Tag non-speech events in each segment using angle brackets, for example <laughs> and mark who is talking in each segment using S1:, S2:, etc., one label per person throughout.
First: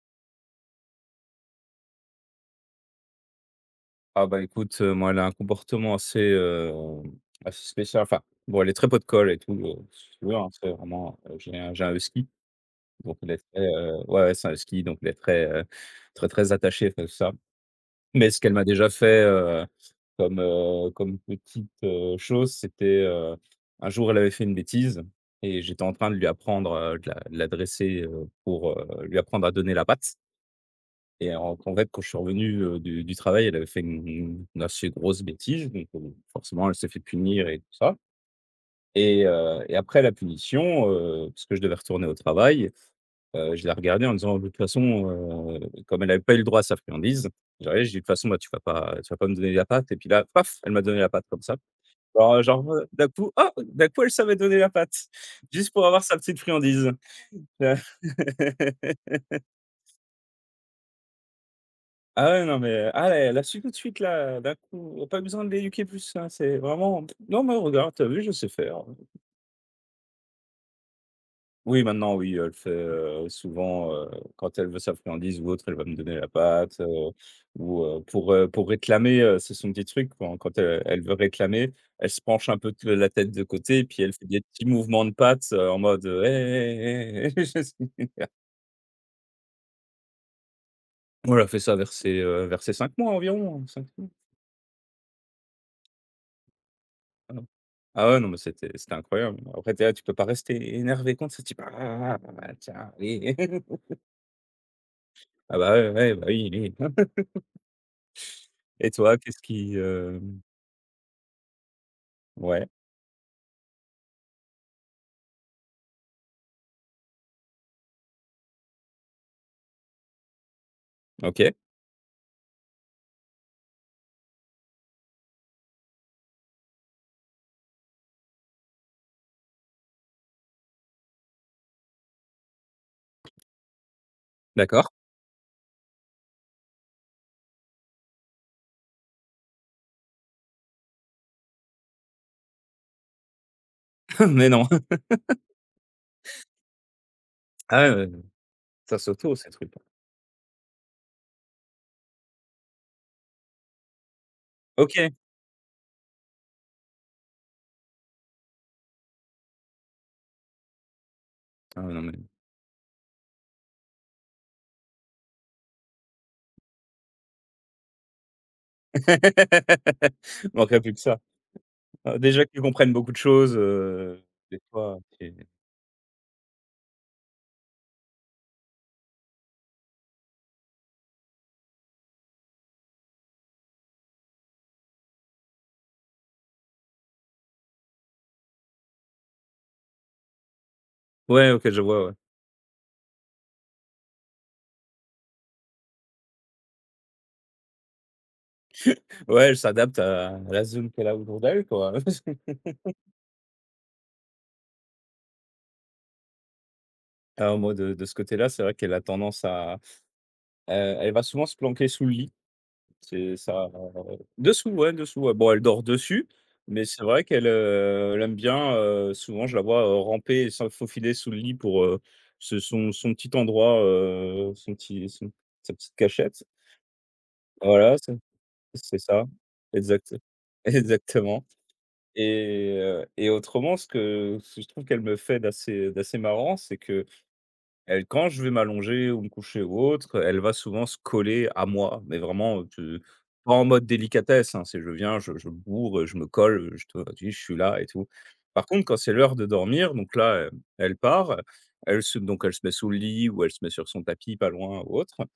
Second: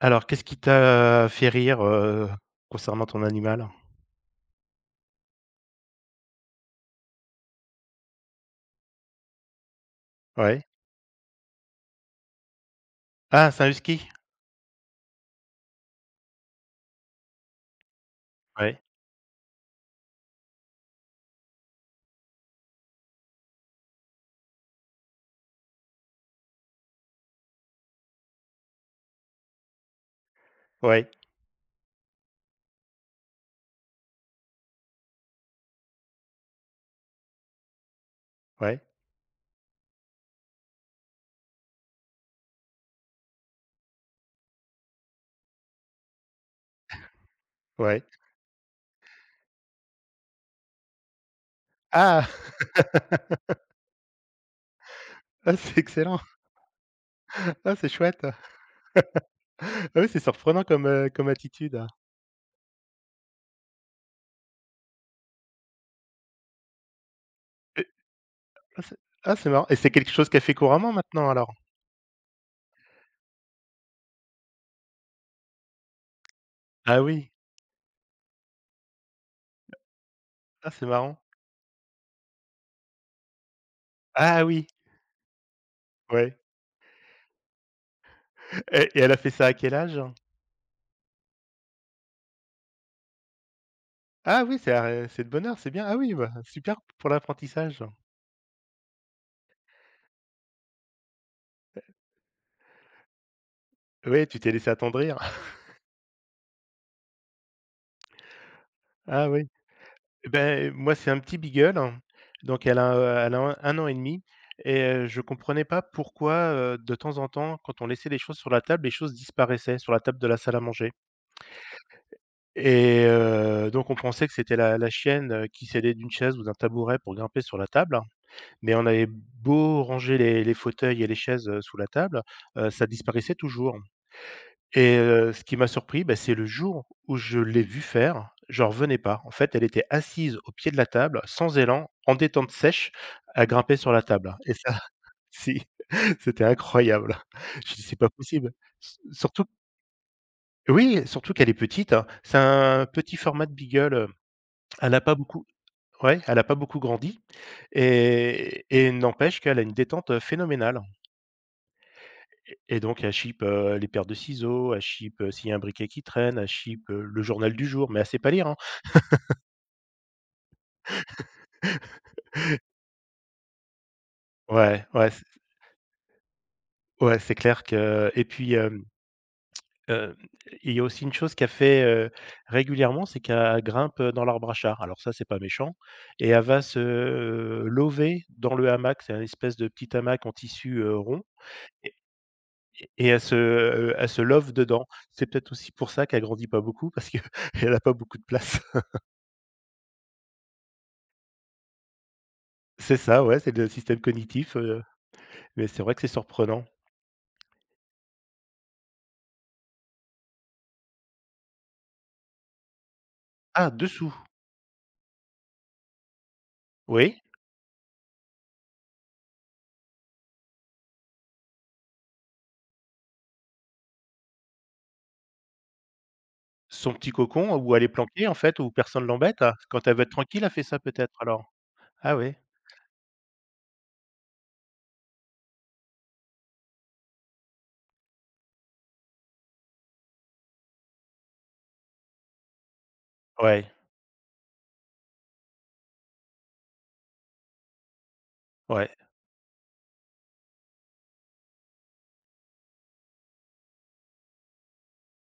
S1: Alors, qu'est-ce qui t'a fait rire, concernant ton animal?
S2: Ah bah écoute, moi elle a un comportement assez spécial. Enfin, bon elle est très pot de colle et tout, si tu veux, hein,
S1: Ouais.
S2: c'est vraiment, j'ai un husky, donc il est
S1: Ah,
S2: très,
S1: c'est un husky?
S2: c'est un husky, donc il est très, très attaché à ça. Mais ce qu'elle m'a
S1: Ouais,
S2: déjà comme chose, un jour elle avait fait une bêtise et j'étais en train de lui apprendre, de la dresser, pour lui apprendre à donner la patte.
S1: ouais,
S2: Et en convaincre quand je suis revenu, du travail, elle avait fait une assez grosse bêtise, donc forcément, elle s'est fait punir et tout ça.
S1: ouais,
S2: Et après la punition, parce que je devais retourner au travail, je l'ai regardée en disant: «De toute façon», comme elle n'avait pas eu le droit à sa friandise, j'arrive, je dis: «De
S1: ouais.
S2: toute façon, moi, tu vas pas me donner la pâte», et puis là, paf, elle m'a donné la pâte comme ça.
S1: Ah!
S2: Alors d'un coup,
S1: <laughs>
S2: d'un coup, elle savait donner la pâte,
S1: Ah,
S2: juste
S1: c'est
S2: pour avoir sa
S1: excellent.
S2: petite friandise.
S1: <laughs> Ah, c'est chouette. <laughs>
S2: <laughs>
S1: Ah oui, c'est surprenant comme, comme attitude.
S2: Ah ouais, non, mais ah, elle a su tout de suite là, d'un coup, pas besoin de l'éduquer plus, hein, c'est vraiment: «Non mais
S1: Et
S2: regarde, t'as vu, je sais
S1: ah,
S2: faire».
S1: c'est marrant et c'est quelque chose qu'elle fait couramment maintenant alors?
S2: Oui, maintenant, oui, elle le fait, souvent, quand elle veut sa friandise ou autre, elle va me donner la pâte,
S1: Ah oui.
S2: pour réclamer, c'est son petit truc quand quand
S1: Ah,
S2: elle
S1: c'est
S2: elle veut
S1: marrant.
S2: réclamer, elle se penche un peu t la tête de côté et puis elle fait des
S1: Ah
S2: petits
S1: oui,
S2: mouvements de pattes, en mode: «Hé,
S1: ouais,
S2: hé, hé, hé, hé».
S1: et elle a fait ça à quel âge?
S2: <laughs> On l'a fait ça vers vers ses 5 mois environ, hein, 5.
S1: Ah oui, c'est de bonheur. C'est bien. Ah oui, bah, super pour
S2: Ah non.
S1: l'apprentissage.
S2: Ah ouais, non, mais c'était incroyable. Après, tu là, tu peux pas rester énervé contre ça, tu peux: «Ah, bah, tiens, allez». <laughs>
S1: Oui, tu t'es laissé attendrir.
S2: Ah bah,
S1: <laughs>
S2: ouais, ouais, bah, oui, oui. <laughs> Et toi,
S1: Ah
S2: qu'est-ce
S1: oui.
S2: qui,
S1: Eh
S2: hem
S1: ben moi, c'est un petit beagle, hein. Donc
S2: ouais,
S1: elle a 1 an et demi et je comprenais pas pourquoi, de temps en temps, quand on laissait les choses sur la table, les choses disparaissaient sur la table de la salle à manger,
S2: OK,
S1: et donc on pensait que c'était la chienne, qui s'aidait d'une chaise ou d'un tabouret pour grimper sur la table, mais on avait beau ranger les fauteuils et les chaises, sous la table, ça disparaissait toujours.
S2: d'accord.
S1: Et ce qui m'a surpris, bah, c'est le jour où je l'ai vue faire, j'en revenais pas. En fait, elle était assise au pied de la table, sans élan, en détente sèche, à grimper sur la
S2: <laughs>
S1: table
S2: Mais
S1: et
S2: non.
S1: ça, <laughs> si, c'était incroyable. <laughs> J'ai dit:
S2: Ah ouais,
S1: «C'est pas
S2: ouais,
S1: possible».
S2: ça
S1: S
S2: s'auto
S1: Surtout,
S2: ces trucs.
S1: oui, surtout qu'elle est petite, hein. C'est un petit format de beagle, elle n'a
S2: OK.
S1: pas beaucoup ouais, elle a pas beaucoup grandi et n'empêche qu'elle a une détente, phénoménale.
S2: Ah ouais, non, mais
S1: Et donc elle chipe, les paires de ciseaux, elle chipe, s'il y a un briquet qui traîne, elle chipe, le journal du jour, mais elle sait pas lire, hein.
S2: <laughs> il manquerait plus que ça. Ah, déjà qu'ils comprennent beaucoup de choses, des
S1: Ouais,
S2: fois,
S1: ouais, c
S2: c'est
S1: ouais, c'est clair. Que et puis, hem, il y a aussi une chose qu'elle fait, régulièrement, c'est qu'elle grimpe, dans l'arbre à char. Alors ça, c'est pas méchant et elle va lover dans le hamac. C'est une espèce de petit hamac en tissu, rond
S2: ouais, OK, je
S1: et
S2: vois, ouais.
S1: elle se love dedans. C'est peut-être aussi pour ça qu'elle grandit pas beaucoup parce qu'elle <laughs> a pas beaucoup de place. <laughs>
S2: <laughs> Ouais, elle s'adapte à la zone qu'elle a aujourd'hui, quoi. <laughs>
S1: C'est ça, ouais, c'est le système cognitif, mais c'est vrai que c'est surprenant.
S2: Ah, moi, de ce côté-là, c'est vrai qu'elle a tendance à Heu, elle va souvent se planquer sous le lit. C'est ça,
S1: Ah, dessous?
S2: dessous, ouais, dessous, ouais. Bon, elle dort dessus, mais c'est
S1: Oui,
S2: vrai qu'elle, elle aime bien, souvent je la vois, ramper et se faufiler sous le lit pour ce son petit endroit, son petit son sa petite cachette.
S1: son petit cocon où elle est
S2: Voilà,
S1: planquée, en fait, où
S2: c'est
S1: personne
S2: ça.
S1: l'embête? Ah, quand elle veut être
S2: Exact,
S1: tranquille, elle fait
S2: <laughs>
S1: ça peut-être
S2: exactement.
S1: alors? Ah oui,
S2: Et autrement, ce que je trouve qu'elle me fait d'assez marrant, c'est que elle quand je vais m'allonger ou me coucher ou autre, elle va souvent se coller à moi, mais vraiment, tu pas en
S1: ouais,
S2: mode délicatesse, hein, c'est je viens, je bourre, je me colle, je te dis: «Je suis là» et tout. Par contre,
S1: ouais.
S2: quand c'est l'heure de dormir, donc là, elle part, elle se donc elle se met sous le lit ou elle se met sur son tapis pas loin ou autre,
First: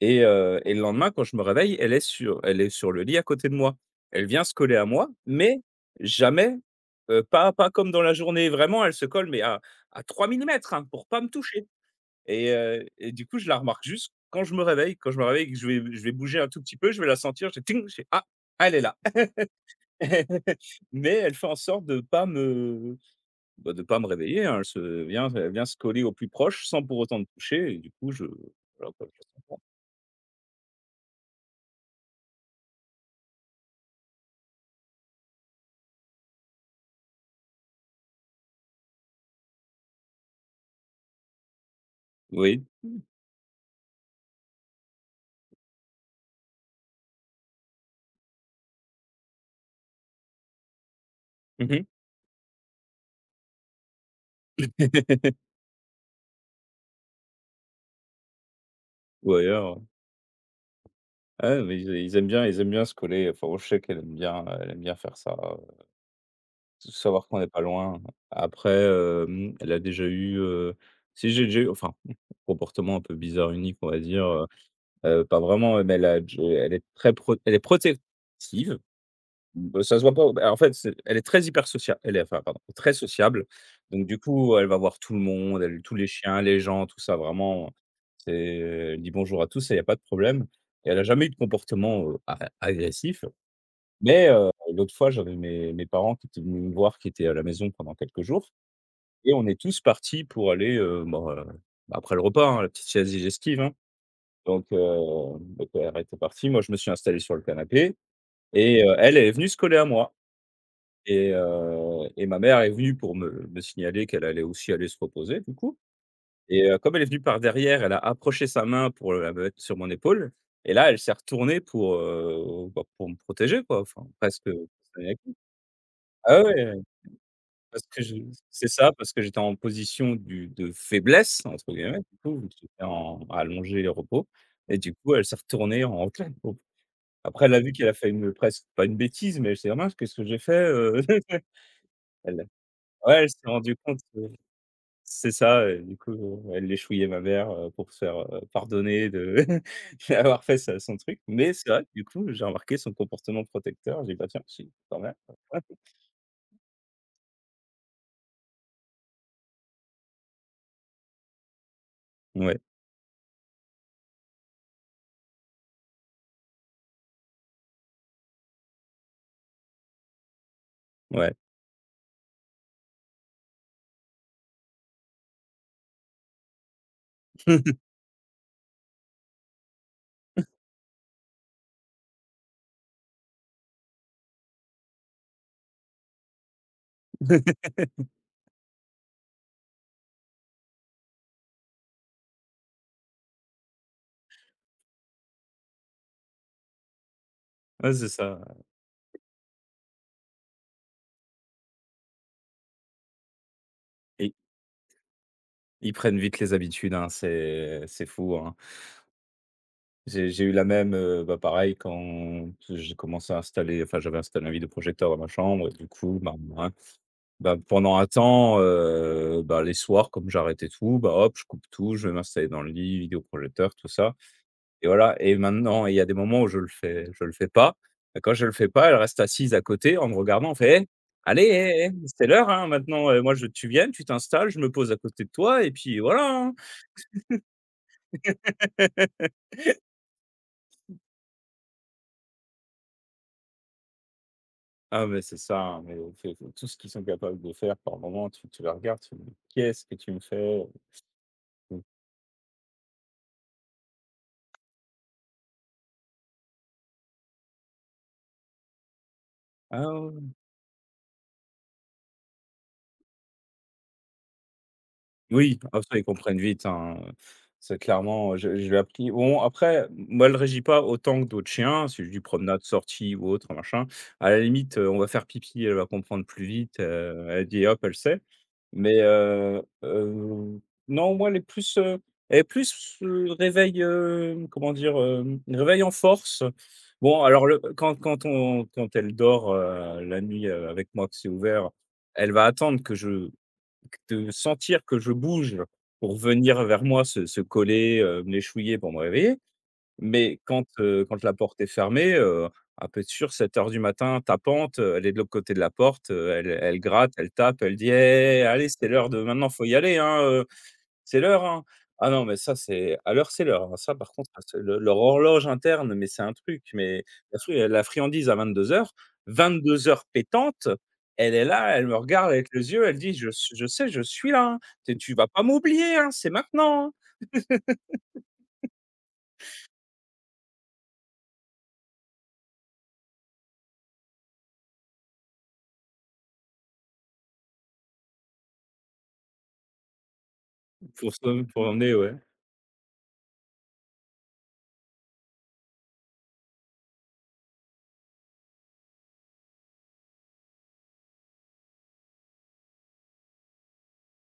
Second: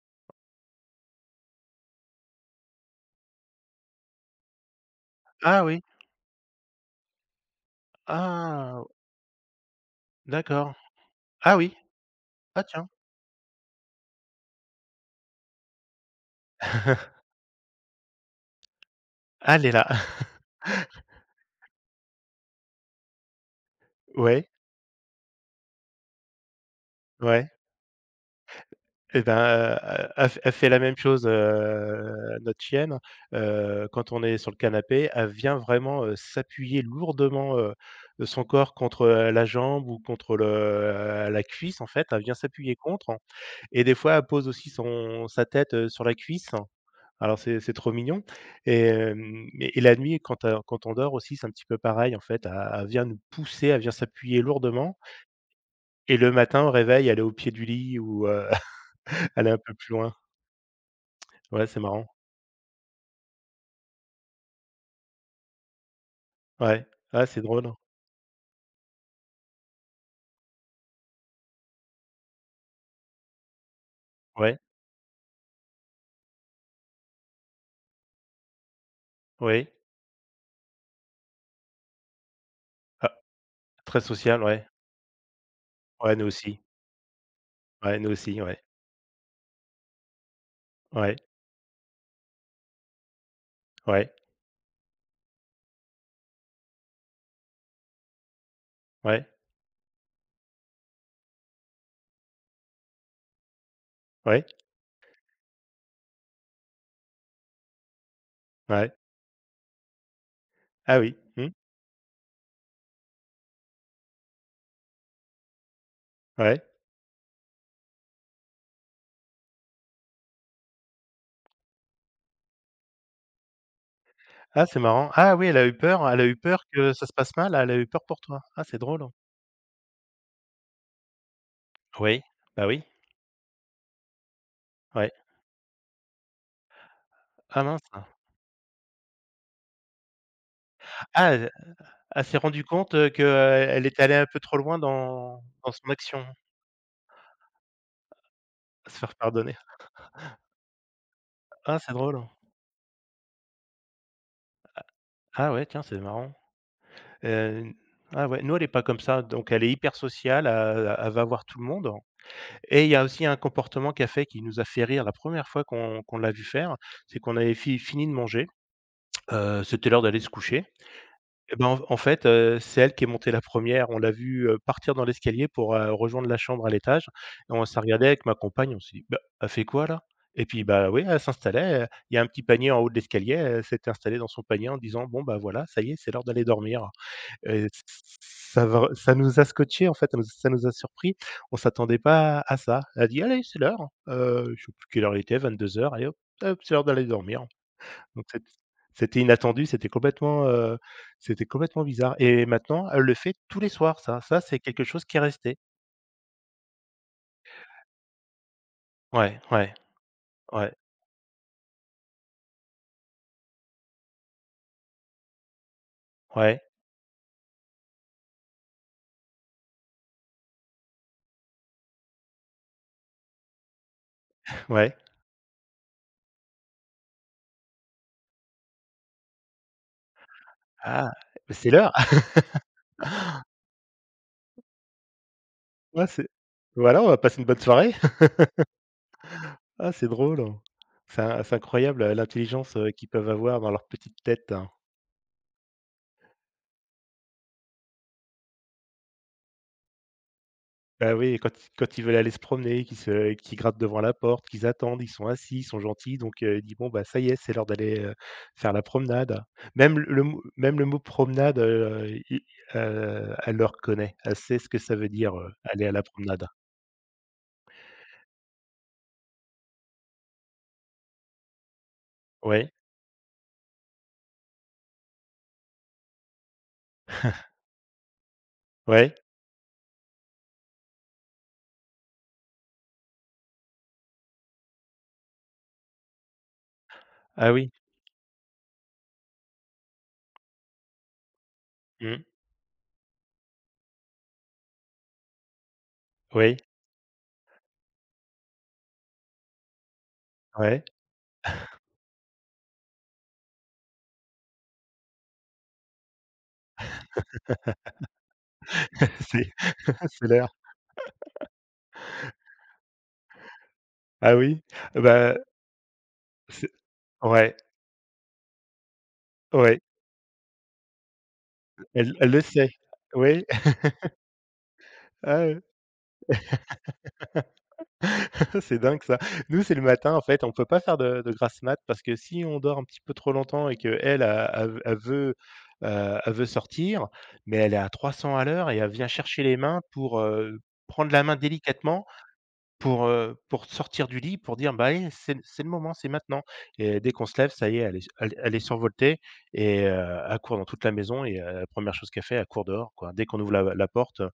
S2: et le lendemain quand je me réveille, elle est sur le lit à côté de moi. Elle vient se coller à moi, mais
S1: Ah oui,
S2: jamais, pas comme dans la journée,
S1: ah,
S2: vraiment elle se colle mais à 3 millimètres,
S1: d'accord.
S2: hein, pour pas me
S1: Ah
S2: toucher.
S1: oui,
S2: Et
S1: ah
S2: heu
S1: tiens.
S2: et du coup, je la remarque juste quand je me réveille. Quand je me réveille et que je vais bouger un tout petit peu, je vais la
S1: <laughs>
S2: sentir, je ting, je fais: «Ah, elle est là».
S1: Elle est là.
S2: <laughs>
S1: <laughs>
S2: Mais elle fait en sorte de pas bah, de pas me réveiller,
S1: Ouais,
S2: hein. Elle vient se coller au plus proche sans pour autant me
S1: ouais.
S2: toucher et du coup, je voilà quoi, je
S1: Et
S2: la
S1: ben,
S2: sens pas.
S1: elle fait la même chose, notre chienne, quand on est sur le canapé, elle vient vraiment, s'appuyer lourdement, de son corps contre, la jambe ou contre le la cuisse, en fait, elle vient
S2: Oui.
S1: s'appuyer contre, et des fois, elle pose aussi son sa tête, sur la cuisse. Alors c'est trop mignon et hem et la nuit quand on dort aussi, c'est un petit peu
S2: Mmh.
S1: pareil en fait, elle vient nous pousser, elle vient s'appuyer lourdement
S2: <laughs>
S1: et le matin au réveil, elle est au pied du lit ou
S2: Ou
S1: <laughs> elle est un peu
S2: ailleurs.
S1: plus loin.
S2: Ouais,
S1: Ouais,
S2: mais
S1: c'est
S2: ils
S1: marrant.
S2: ils aiment bien ils aiment bien se coller. Enfin, je sais qu'elle aime bien, elle aime bien faire ça.
S1: Ouais.
S2: Savoir
S1: Ah,
S2: qu'on
S1: c'est
S2: n'est pas
S1: drôle.
S2: loin. Après, elle a déjà eu, si j'ai déjà eu, enfin, un comportement un peu bizarre, unique, on va dire, heu
S1: Ouais,
S2: heu, pas vraiment, mais elle est très pro elle est protective.
S1: ouais.
S2: Bah, ça se voit pas, bah, en fait, c'est elle est très hyper sociable, elle est, enfin, pardon, très
S1: Ah,
S2: sociable.
S1: très
S2: Donc du
S1: social.
S2: coup,
S1: Ouais.
S2: elle va voir tout le monde, elle tous les
S1: Ouais, nous
S2: chiens,
S1: aussi.
S2: les gens, tout ça, vraiment,
S1: Ouais, nous
S2: c'est
S1: aussi, ouais.
S2: elle dit: «Bonjour à tous», il y a pas de problème. Et elle a
S1: Ouais,
S2: jamais eu de comportement, a agressif.
S1: ouais,
S2: Mais l'autre fois, j'avais mes parents qui étaient venus me voir, qui étaient à la maison pendant quelques jours,
S1: ouais,
S2: et on est tous partis pour aller, après le repas, hein, la petite sieste digestive, hein.
S1: ouais,
S2: Donc mon père était partie, moi je me suis installé sur le canapé, et
S1: ouais.
S2: elle est venue se coller à moi,
S1: Ah oui,
S2: et
S1: mmh,
S2: heu et ma mère est venue pour me signaler qu'elle allait aussi aller se reposer du coup,
S1: ouais.
S2: et comme elle est venue par derrière, elle a approché sa main pour la mettre sur mon épaule, et là, elle s'est retournée bah, pour me protéger quoi, enfin presque.
S1: Ah, c'est marrant. Ah oui, elle a eu peur elle a eu
S2: Ah
S1: peur
S2: ouais.
S1: que ça se passe mal? Elle a
S2: Parce
S1: eu
S2: que
S1: peur
S2: je
S1: pour toi? Ah,
S2: c'est
S1: c'est
S2: ça,
S1: drôle.
S2: parce que j'étais en position du de «faiblesse» entre guillemets, du
S1: Oui,
S2: coup, vu que
S1: bah oui,
S2: j'étais en allongé au repos, et du
S1: ouais.
S2: coup, elle s'est retournée en claque. Bon, après, elle a
S1: Ah
S2: vu
S1: mince.
S2: qu'elle a fait
S1: Ah,
S2: une presque pas une bêtise, mais elle s'est dit: «Ah mince, qu'est-ce que j'ai fait?» <laughs>
S1: elle elle s'est
S2: elle
S1: rendue compte,
S2: Ouais, elle s'est rendue
S1: elle est
S2: compte
S1: allée
S2: que
S1: un peu trop loin
S2: c'est
S1: dans
S2: ça,
S1: dans
S2: et
S1: son
S2: du
S1: action,
S2: coup, elle l'échouillait ma mère, pour se faire,
S1: à se
S2: pardonner
S1: faire
S2: de
S1: pardonner.
S2: <laughs> d'avoir fait ça son truc. Mais c'est
S1: Ah,
S2: vrai que
S1: c'est
S2: du
S1: drôle.
S2: coup, j'ai remarqué son comportement protecteur, j'ai dit: «Bah tiens, c'est quand même».
S1: Ah
S2: Ouais,
S1: ouais, tiens, c'est marrant. Heu, ah ouais, nous, elle est pas comme ça, donc elle est hyper sociale, elle va voir tout le monde,
S2: ouais.
S1: et il y a aussi un comportement qu'elle fait qui nous a fait rire la première fois qu'on l'a vue faire, c'est qu'on avait fi fini de manger, c'était l'heure d'aller se coucher. Et ben, en fait, c'est elle qui est montée la première. On l'a vue, partir dans l'escalier pour, rejoindre la chambre à l'étage, et on s'est
S2: <laughs>
S1: regardé avec ma compagne, on s'est dit: «Bah, elle fait quoi là?» Et puis, bah, oui, elle s'installait, il y a un petit panier en haut de l'escalier, elle s'était installée dans son panier en disant: «Bon, bah, voilà, ça y est, c'est l'heure d'aller dormir».
S2: Ouais.
S1: Et ça nous a scotché, en fait, ça nous a surpris. On s'attendait pas à ça. Elle a dit: «Allez, c'est l'heure, hein». Je sais plus quelle heure il était, 22 heures. «Allez hop, hop, c'est l'heure d'aller dormir».
S2: Ouais, c'est
S1: Donc
S2: ça, ouais.
S1: c'était inattendu, c'était complètement bizarre et maintenant, elle le fait tous les soirs, ça.
S2: Et
S1: Ça, c'est quelque chose qui est resté.
S2: ils prennent vite les habitudes, hein, c'est fou, hein.
S1: Ouais, ouais,
S2: J'ai eu la
S1: ouais,
S2: même, bah, pareil quand j'ai commencé à installer, enfin, j'avais installé un vidéoprojecteur dans ma chambre, et du coup, ben,
S1: ouais,
S2: ouais, bah, pendant un temps, bah, les soirs comme j'arrêtais tout, bah, hop, je coupe tout, je vais m'installer dans le lit, vidéoprojecteur, tout ça, et
S1: ouais.
S2: voilà, et maintenant, il y a des moments où je le fais pas, et quand je le fais pas, elle reste assise à côté en me regardant, elle fait: «Eh,
S1: Ah,
S2: allez,
S1: mais c'est
S2: eh, eh,
S1: l'heure. <laughs>
S2: c'est l'heure, hein, maintenant, moi je, tu viens, tu t'installes, je me pose à côté de toi et puis
S1: Ouais,
S2: voilà,
S1: c'est
S2: hein».
S1: voilà, on va passer une bonne soirée. <laughs>
S2: <laughs>
S1: Ah, c'est drôle, hein. C'est incroyable, l'intelligence, qu'ils peuvent avoir dans leur petite tête, hein.
S2: Ah mais c'est ça, hein, mais fait tout ce qu'ils sont capables de faire par moment, tu les regardes, tu te dis: «Qu'est-ce que tu me fais?»
S1: Bah, oui, quand
S2: Mmh.
S1: ils veulent aller se promener, qu'ils grattent devant la porte, qu'ils attendent, ils sont assis, ils sont gentils, donc il dit: «Bon, bah, ça y est, c'est l'heure d'aller, faire la promenade». Même le le
S2: «Ah.»
S1: mot même le mot promenade, i elle le reconnaît. Elle sait ce que ça veut dire,
S2: Oui, ah
S1: aller à
S2: ça,
S1: la
S2: ils comprennent
S1: promenade.
S2: vite, hein, c'est clairement, je l'ai appris, bon après, moi, elle ne réagit pas autant que d'autres chiens, si je dis promenade,
S1: Ouais,
S2: sortie ou autre, machin. À la limite, on va faire pipi, elle va comprendre plus vite, elle dit: «Hop», elle sait. Mais,
S1: ouais,
S2: heu, heu, non, moi, elle est elle est plus, réveil, comment dire? Réveil en force. Bon, alors
S1: ah
S2: le
S1: oui,
S2: quand quand on quand elle dort, la nuit, avec moi que c'est ouvert,
S1: mmh,
S2: elle va attendre que je de sentir que je bouge pour
S1: oui,
S2: venir vers moi, se coller, me l'échouiller pour me réveiller. Mais
S1: ouais,
S2: quand la porte est fermée, ah peut être sûr 7:00 du matin, tapante, elle est de l'autre côté de la porte, elle gratte, elle tape, elle dit: «Eh, allez, c'est l'heure de
S1: <laughs>
S2: maintenant,
S1: c'est
S2: faut y aller,
S1: <laughs> c'est
S2: hein,
S1: l'heure.
S2: c'est l'heure, hein». Ah non, mais ça, c'est à l'heure, c'est l'heure, hein. Ça, par contre,
S1: Ah
S2: c'est
S1: oui,
S2: le leur
S1: bah,
S2: horloge interne, mais c'est un truc,
S1: c'est
S2: mais la sûr,
S1: ouais,
S2: il y a de la friandise à 22:00.
S1: ouais,
S2: 22:00 pétante, elle est là, elle me
S1: elle
S2: regarde
S1: elle le
S2: avec
S1: sait.
S2: les yeux, elle dit: «Je
S1: Oui,
S2: s je sais, je suis là, hein. Tu vas pas
S1: ah oui. <laughs>
S2: m'oublier, hein, c'est maintenant, hein».
S1: <laughs> C'est dingue ça. Nous, c'est le matin en fait, on peut pas faire de grasse mat parce que si on dort un petit peu trop longtemps et qu'elle, elle elle veut sortir, mais elle est à 300 à l'heure et elle vient chercher les mains pour, prendre la main
S2: Pour emmener,
S1: délicatement,
S2: ouais.
S1: pour sortir du lit, pour dire: «Bah, allez, c'est le moment, c'est maintenant». Et dès qu'on se lève, ça y est, elle est survoltée et elle court dans toute la maison et la 1re chose qu'elle fait, elle court dehors, quoi. Dès qu'on ouvre la porte,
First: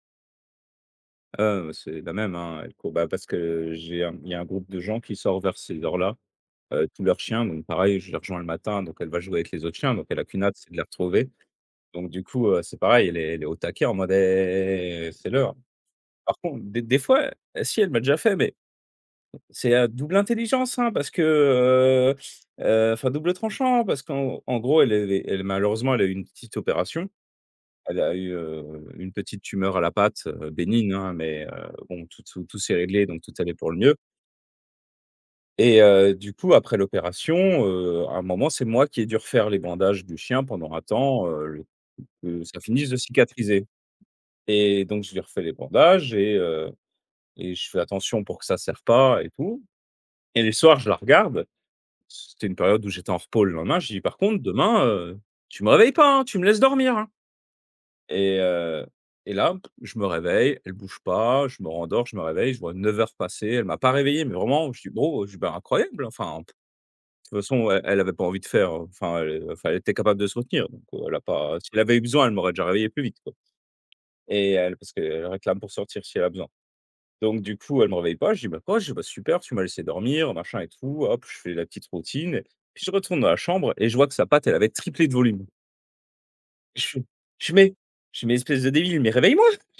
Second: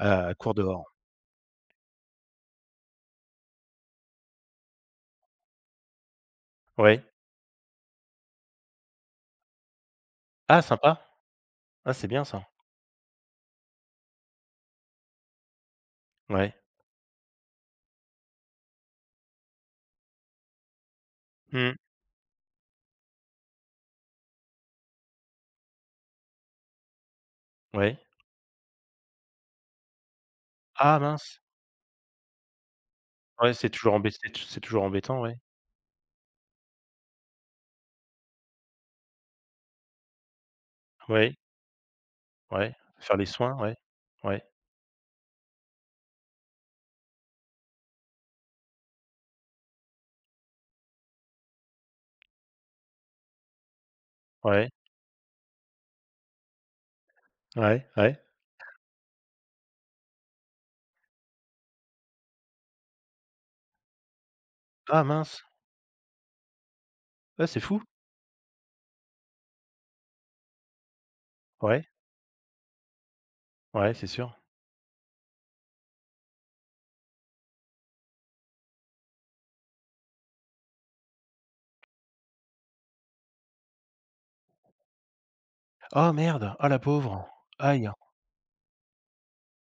S1: elle court dehors.
S2: C'est la même, hein, elle court, bah, parce que j'ai un il y a un groupe de gens qui sort vers ces heures-là, tous
S1: Ouais.
S2: leurs chiens, donc pareil, je les rejoins le matin, donc elle va jouer avec les autres chiens, donc elle a qu'une hâte,
S1: Ah
S2: c'est de les
S1: sympa.
S2: retrouver.
S1: Ah, c'est
S2: Donc
S1: bien
S2: du
S1: ça.
S2: coup, c'est pareil, elle est au taquet en mode: «Eh, c'est l'heure». Par
S1: Ouais.
S2: contre, des fois, si elle m'a déjà fait, mais c'est à double intelligence, hein, parce que,
S1: Mmh.
S2: enfin, double tranchant, parce qu'en gros, elle, malheureusement, elle a eu une petite opération. Elle
S1: Ouais.
S2: a eu, une petite tumeur à la patte, bénigne,
S1: Ah
S2: hein,
S1: mince!
S2: mais, bon, tout s'est réglé, donc tout allait
S1: Ouais,
S2: pour le mieux.
S1: c'est toujours embêtant, ouais.
S2: Et, du coup, après l'opération, à un moment, c'est moi qui ai dû refaire les bandages du chien pendant un temps,
S1: Ouais,
S2: le que ça
S1: ouais,
S2: finisse de
S1: faire les soins,
S2: cicatriser.
S1: ouais. Ouais,
S2: Et donc, je lui refais les bandages, et je fais attention pour que ça serre pas et tout, et les soirs, je la regarde. C'était une période où j'étais en repos le lendemain. Je lui dis: «Par contre,
S1: ouais,
S2: demain, tu me réveilles pas, hein, tu me laisses dormir, hein»,
S1: ouais, ouais.
S2: et heu et là, je me réveille, elle bouge pas, je me rendors, je me réveille, je vois 9 heures passer, elle m'a pas réveillé, mais vraiment, je dis:
S1: Ah
S2: «Bro», je dis:
S1: mince!
S2: «Bah, incroyable, enfin, de toute
S1: Ah, c'est
S2: façon, elle
S1: fou!
S2: elle avait pas envie de faire, enfin, elle était capable de se retenir, donc, elle a pas si elle
S1: Ouais,
S2: avait eu besoin, elle m'aurait déjà réveillé plus vite, quoi»
S1: ouais, c'est sûr.
S2: et elle, parce qu'elle réclame pour sortir si elle a besoin. Donc du coup, elle me réveille pas, je dis: «Bah, quoi?», je dis: «Bah, super, tu m'as laissé dormir, machin et tout». Hop, je fais la petite routine. Puis je retourne dans la chambre et je vois que sa patte, elle avait triplé de volume.
S1: Oh merde! Ah la
S2: Je fais
S1: pauvre!
S2: je mets
S1: Aïe!
S2: je fais: «Espèce de débile, mais réveille-moi!» <laughs>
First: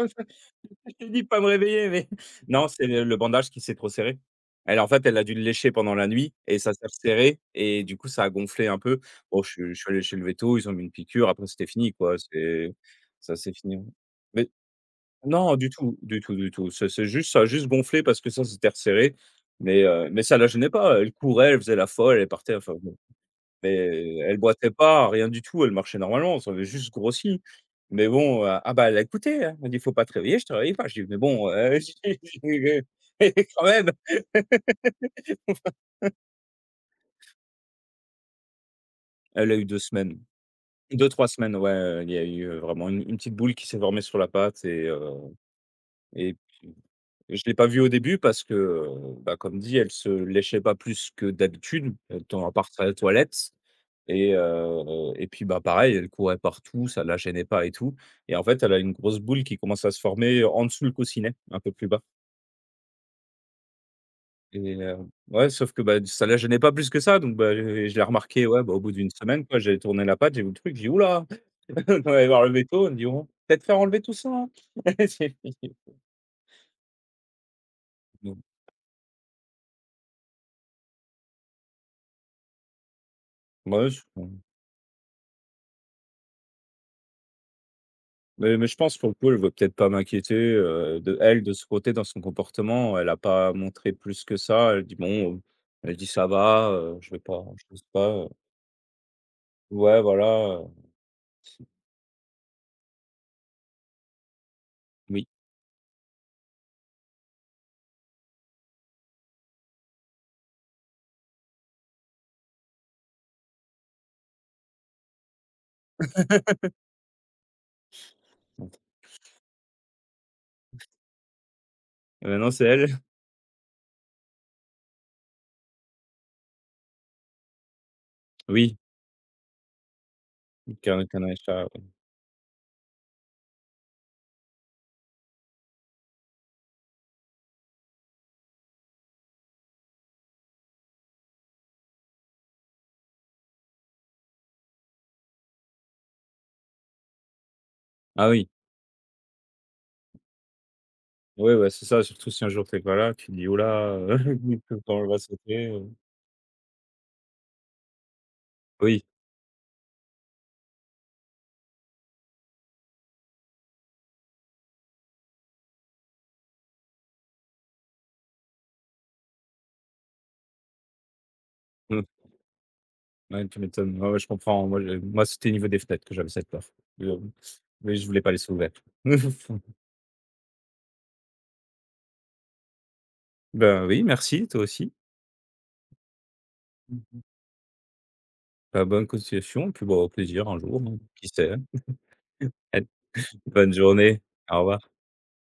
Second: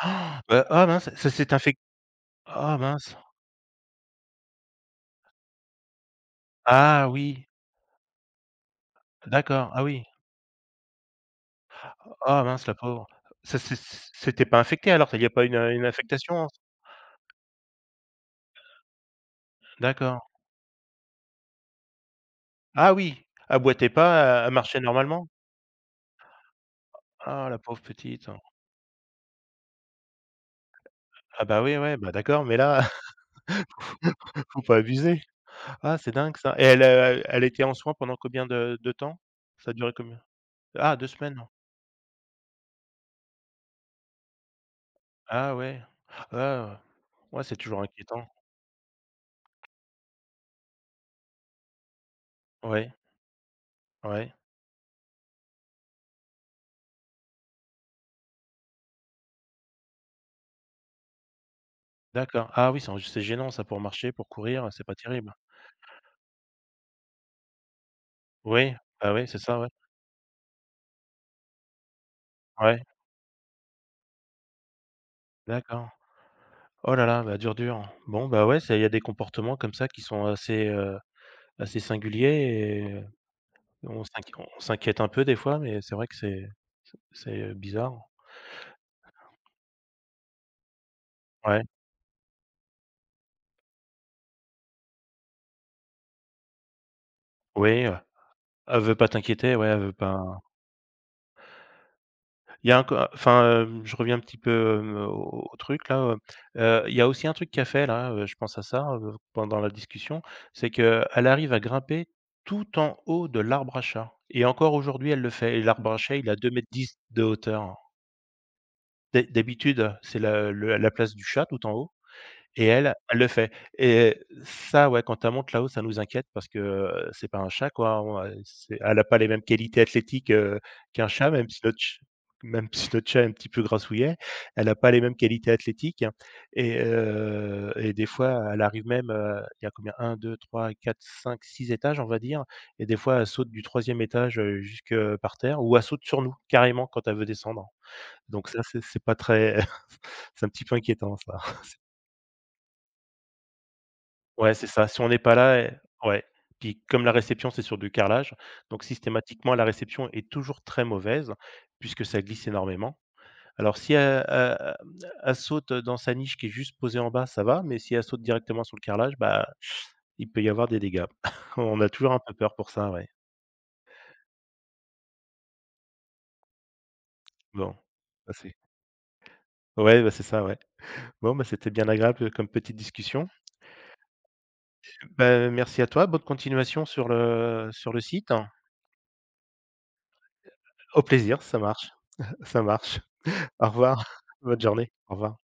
S1: Ah bah, ah
S2: t'ai
S1: mince,
S2: dit de
S1: ça
S2: pas me
S1: s'est infec
S2: réveiller, mais» <laughs> non,
S1: ah
S2: c'est le
S1: mince!
S2: le bandage qui s'est trop serré. Elle, en fait, elle a dû le lécher pendant la nuit et ça s'est
S1: Ah
S2: resserré
S1: oui,
S2: et du coup, ça a gonflé un peu. Bon,
S1: d'accord,
S2: je
S1: ah
S2: suis allé
S1: oui.
S2: chez le véto, ils ont mis une piqûre, après c'était fini, quoi,
S1: Ah mince,
S2: c'est
S1: la pauvre.
S2: ça s'est
S1: Ça
S2: fini, hein.
S1: c'était pas infecté alors? Il y a pas une,
S2: Non, du
S1: heu, une
S2: tout, du tout,
S1: infectation?
S2: du tout. C'est juste Ça a juste gonflé parce que ça s'était resserré, mais,
S1: D'accord.
S2: mais ça la gênait pas. Elle courait, elle faisait la folle, elle partait, enfin
S1: Ah
S2: bon,
S1: oui! Elle
S2: mais
S1: boitait
S2: elle
S1: pas, elle
S2: boitait
S1: marchait
S2: pas,
S1: normalement?
S2: rien du tout, elle marchait normalement, ça avait juste grossi.
S1: Ah la pauvre
S2: Mais
S1: petite.
S2: bon, ah bah, elle a écouté, hein. Elle m'a dit: «Faut pas te réveiller, je te réveille pas». Je dis: «Mais
S1: Ah
S2: bon,
S1: bah oui, ouais, bah d'accord, mais là.
S2: <laughs> quand même».
S1: Faut pas abuser. Ah, c'est dingue ça. Et elle était en soins pendant combien de temps?
S2: Elle a eu
S1: Ça a
S2: 2
S1: duré
S2: semaines,
S1: combien? Ah 2
S2: deux trois
S1: semaines.
S2: semaines, ouais, il y a eu, vraiment une petite boule qui s'est formée sur la patte et heu
S1: Ah ouais.
S2: et
S1: Ah,
S2: je
S1: ouais,
S2: l'ai
S1: c'est
S2: pas vue
S1: toujours
S2: au début
S1: inquiétant.
S2: parce que, bah, comme dit, elle se léchait pas plus que d'habitude, tant à partir à
S1: Ouais,
S2: la toilette
S1: ouais,
S2: et et puis, bah, pareil, elle courait partout, ça la gênait pas et tout, et en fait, elle a une grosse boule qui commence à se former en dessous le coussinet, un peu plus bas,
S1: d'accord. Ah oui, c'est gênant ça pour marcher, pour
S2: et,
S1: courir, c'est pas terrible.
S2: ouais, sauf que, bah, ça la gênait pas plus que ça, donc bah, je l'ai remarqué, ouais, bah,
S1: Oui,
S2: au bout d'une
S1: bah oui, c'est
S2: semaine, quoi,
S1: ça, ouais.
S2: j'ai tourné la patte, j'ai vu le truc, j'ai dit: «Ouh là!» <laughs> On va allé voir le
S1: Ouais,
S2: véto, on me dit: «Bon, peut-être faire enlever tout ça, hein».
S1: d'accord. Oh là là, bah dur, dur.
S2: <laughs>
S1: Bon,
S2: Donc,
S1: bah ouais, c'est il y a des comportements comme ça qui sont assez, assez singuliers et
S2: ouais, je
S1: on s'inquiète un peu des fois, mais c'est vrai que c'est bizarre.
S2: Mais je pense pour le coup, elle ne veut peut-être pas m'inquiéter, de elle, de
S1: Ouais,
S2: ce côté, dans son comportement, elle a pas montré plus que ça. Elle dit: «Bon», elle dit: «Ça va», je pense
S1: oui,
S2: pas,
S1: elle veut pas t'inquiéter, ouais, elle veut
S2: ouais, voilà,
S1: pas. Il y a un co Enfin, je reviens un petit peu,
S2: oui.
S1: au truc là, il y a aussi un truc qu'elle fait là, je pense à ça, pendant la discussion, c'est que elle arrive à grimper tout en haut de l'arbre à chat et encore aujourd'hui elle le fait et l'arbre à chat il a 2 m 10 de hauteur. D'habitude, c'est la place du chat tout en haut.
S2: Et maintenant, c'est
S1: Et elle,
S2: elle?
S1: elle le fait et ça, ouais, quand elle monte là-haut, ça nous inquiète parce que, c'est pas un chat, quoi, on,
S2: Oui,
S1: c'est elle a pas les mêmes qualités athlétiques,
S2: qu'un
S1: qu'un
S2: qu'un
S1: chat, même si
S2: achat,
S1: notre
S2: ouais.
S1: ch même si notre chat est un petit peu grassouillet, elle a pas les mêmes qualités athlétiques et des fois, elle arrive même, il y a combien? Un, deux, trois, quatre, cinq, six étages, on va dire, et des fois, elle saute du troisième étage, jusque par terre ou elle saute sur nous, carrément, quand elle veut descendre.
S2: Ah oui,
S1: Donc ça, c'est pas très <laughs> c'est un petit peu inquiétant ça.
S2: oui, ouais, bah, c'est
S1: <laughs>
S2: ça, surtout si un jour t'es pas là, tu te dis: «Ouh là,
S1: Ouais, c'est
S2: <laughs>
S1: ça.
S2: quand
S1: Si
S2: elle
S1: on
S2: va
S1: n'est pas là,
S2: sauter».
S1: eh ouais. Puis comme la réception, c'est sur du carrelage, donc
S2: Oui,
S1: systématiquement, la réception est toujours très mauvaise puisque ça glisse énormément. Alors si elle saute dans sa niche qui est juste posée en bas, ça va, mais si elle saute directement sur le carrelage, bah, il peut y avoir des dégâts. <laughs> On a
S2: mmh,
S1: toujours un peu peur pour ça, ouais.
S2: ouais, tu m'étonnes. Ouais, ouais, je comprends. Moi, c'était au niveau des fenêtres que j'avais cette peur, mais,
S1: Bon,
S2: je voulais pas
S1: bah,
S2: les
S1: c'est
S2: ouvertes. <laughs>
S1: ouais, bah, c'est ça, ouais. Bon, bah, c'était bien agréable comme petite discussion.
S2: Ben oui, merci, toi aussi.
S1: Bah, merci à toi. Bonne continuation sur
S2: Mmh.
S1: le site.
S2: Bah, bonne continuation, puis, bon, au plaisir un jour, hein,
S1: Au
S2: qui
S1: plaisir,
S2: sait?
S1: ça
S2: Hein.
S1: marche. <laughs> Ça
S2: Allez,
S1: marche. Au
S2: bonne
S1: revoir.
S2: journée,
S1: <laughs>
S2: au
S1: Bonne
S2: revoir.
S1: journée. Au revoir.